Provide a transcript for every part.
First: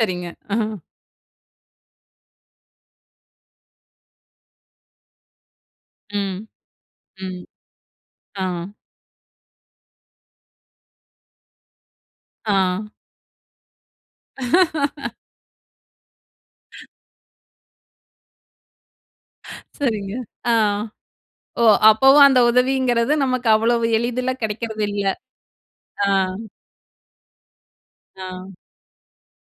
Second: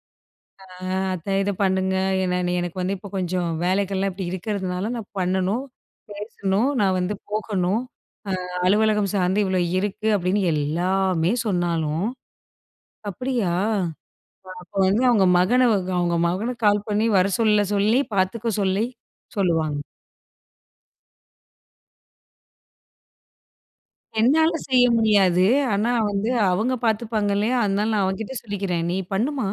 சரிங்க. ஆ. ஆ, அத்த இத பண்ணுங்க. என்ன எனக்கு வந்து, இப்போ கொஞ்சம் வேலைகள்லாம் இப்பிடி இருக்கிறதுனால, நான் பண்ணணும், ம், பேசணும், நான் வந்து ம், போகணும். அ ஆ. அலுவலகம் சார்ந்து இவ்ளோ இருக்கு. அப்பிடின்னு எல்லாமே சொன்னாலும், ஆ. அப்பிடியா! அப்ப வந்து, அவுங்க மகன, அவுங்க மகனுக்கு கால் பண்ணி வர சொல்ல சொல்லி, பார்த்துக்க சொல்லி சொல்லுவாங்க. சரிங்க ஆ. ஓ! அப்பவும் அந்த உதவிங்கிறது நமக்கு அவ்வளவு எளிதில என்னால கெடைக்கிறது செய்ய இல்ல. முடியாது. ஆனா, ஆ. வந்து அவுங்க பார்த்துப்பாங்க இல்லயா! அதனால நான் ஆ. அவன்கிட்ட சொல்லிக்கிறேன். நீ பண்ணுமா,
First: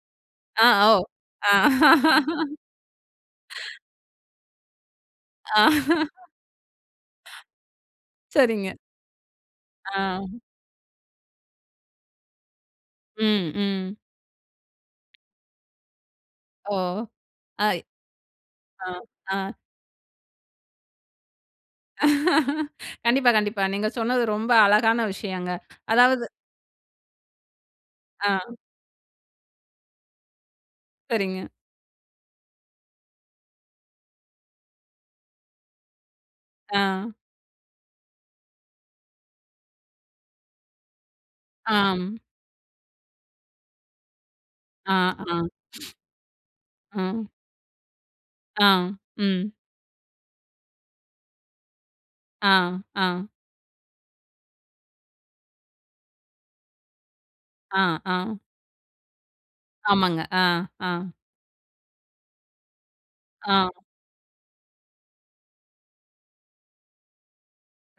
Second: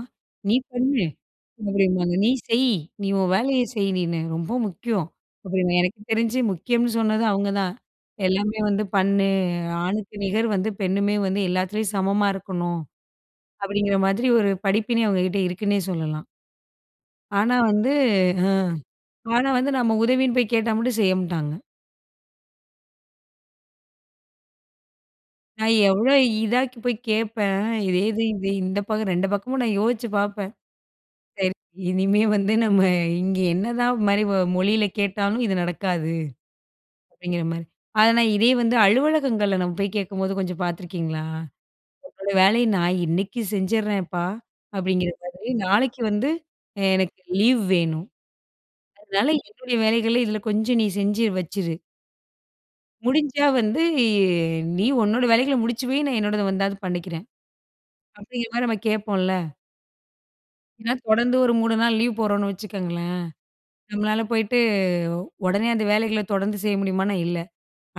நீ ஆ. பண்ணு ஓ! அ. அப்பிடிம்பாங்க. நீ செய். நீ உன் வேலைய செய் நீனு ரொம்ப முக்கியம். அப்பிடின்னு எனக்கு தெரிஞ்சு முக்கியம்ன்னு சொன்னது அவுங்க தான். "எல்லாமே சரிங்க. வந்து பண்ணு, ஆணுக்கு ஆ. நிகர் வந்து பெண்ணுமே வந்து எல்லாத்துலயும் சமமா இருக்கணும்." ம், ம். அப்பிடிங்கிற மாதிரி ஒரு படிப்பினே அவுங்க கிட்ட இருக்குன்னே சொல்லலாம். ஓ! ஆனா, ஆ. வந்து ம். அ ஆனா, அ. வந்து நம்ம உதவின்னு போய் கேட்டா மட்டும் செய்ய மாட்டாங்க. கண்டிப்பா, கண்டிப்பா. நீங்க சொன்னது ரொம்ப அழகான விஷயங்க. நான் எவ்ளோ அதாவது இதா போய் கேட்பேன். இதே இது, ஆ. இது இந்த பக்கம் 2 பக்கமும் நான் யோசிச்சு பார்ப்பேன். சரிங்க. சரி இனிமே வந்து, நம்ம இங்க என்னதான் மாரி மொழியில கேட்டாலும் இது நடக்காது. ஆ. அப்பிடிங்கிற மாரி. ஆனா, நான் இதே வந்து அலுவலகங்கள்ல நம்ம போய் கேட்கும்போது கொஞ்சம் பார்த்துருக்கீங்களா? ஆம். உங்களோட வேலைய நான் இன்னக்கி செஞ்சிரேன்ப்பா, ஆ அப்பிடிங்கிற ஆ மாரி நாளைக்கு வந்து, அ ஆ. எனக்கு லீவ் வேணும். ஆ. அதனால ம். என்னுடைய வேலைகள இதில கொஞ்சம் நீ செஞ்சு வச்சுரு. ஆ, ஆ. "முடிஞ்சா வந்து, நீ உன்னோட வேலைகள முடிச்சு வை, நான் என்னோடத வந்தாவது பண்ணிக்கிறேன்." அ ஆ. அப்பிடிங்கிற மாரி நம்ம கேப்போம்ல. ஆமாங்க. ஆ, ஆ. ஏன்னா, தொடர்ந்து ஒரு 3 நாள் லீவ் போடுறோம்னு வச்சுக்கோங்களேன். ஆ. நம்மளால போயிட்டு, உடனே அந்த வேலைகள தொடர்ந்து செய்ய முடியுமானா, இல்ல.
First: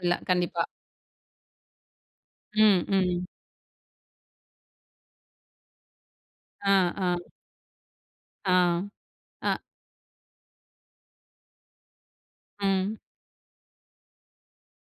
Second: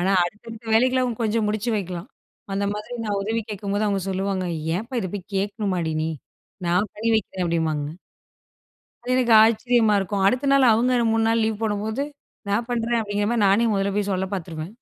ஆனா, இல்ல, கண்டிப்பா. அடுத்தடுத்த வேலைகள கொஞ்சம் அவுங்க முடிச்சு வைக்கலாம். அந்த ம், மாதிரி நான் ம். உதவி கேட்கும்போது, அவுங்க சொல்லுவாங்க. ஏன்ப்பா! இத போய் கேட்கணுமாடி நீ! அ, நான் பண்ணி ஆ. வைக்கிறேன் அப்பிடிம்பாங்க. ஆ, அது எனக்கு அ. ஆச்சரியமா இருக்கும். அடுத்த நாள், அவுங்க 3 நாள் லீவ் போடும்போது, நான் பண்றேன். ம். அப்பிடிங்கிற மாதிரி, நானே முதல்ல போய் சொல்ல பார்த்துருவேன்.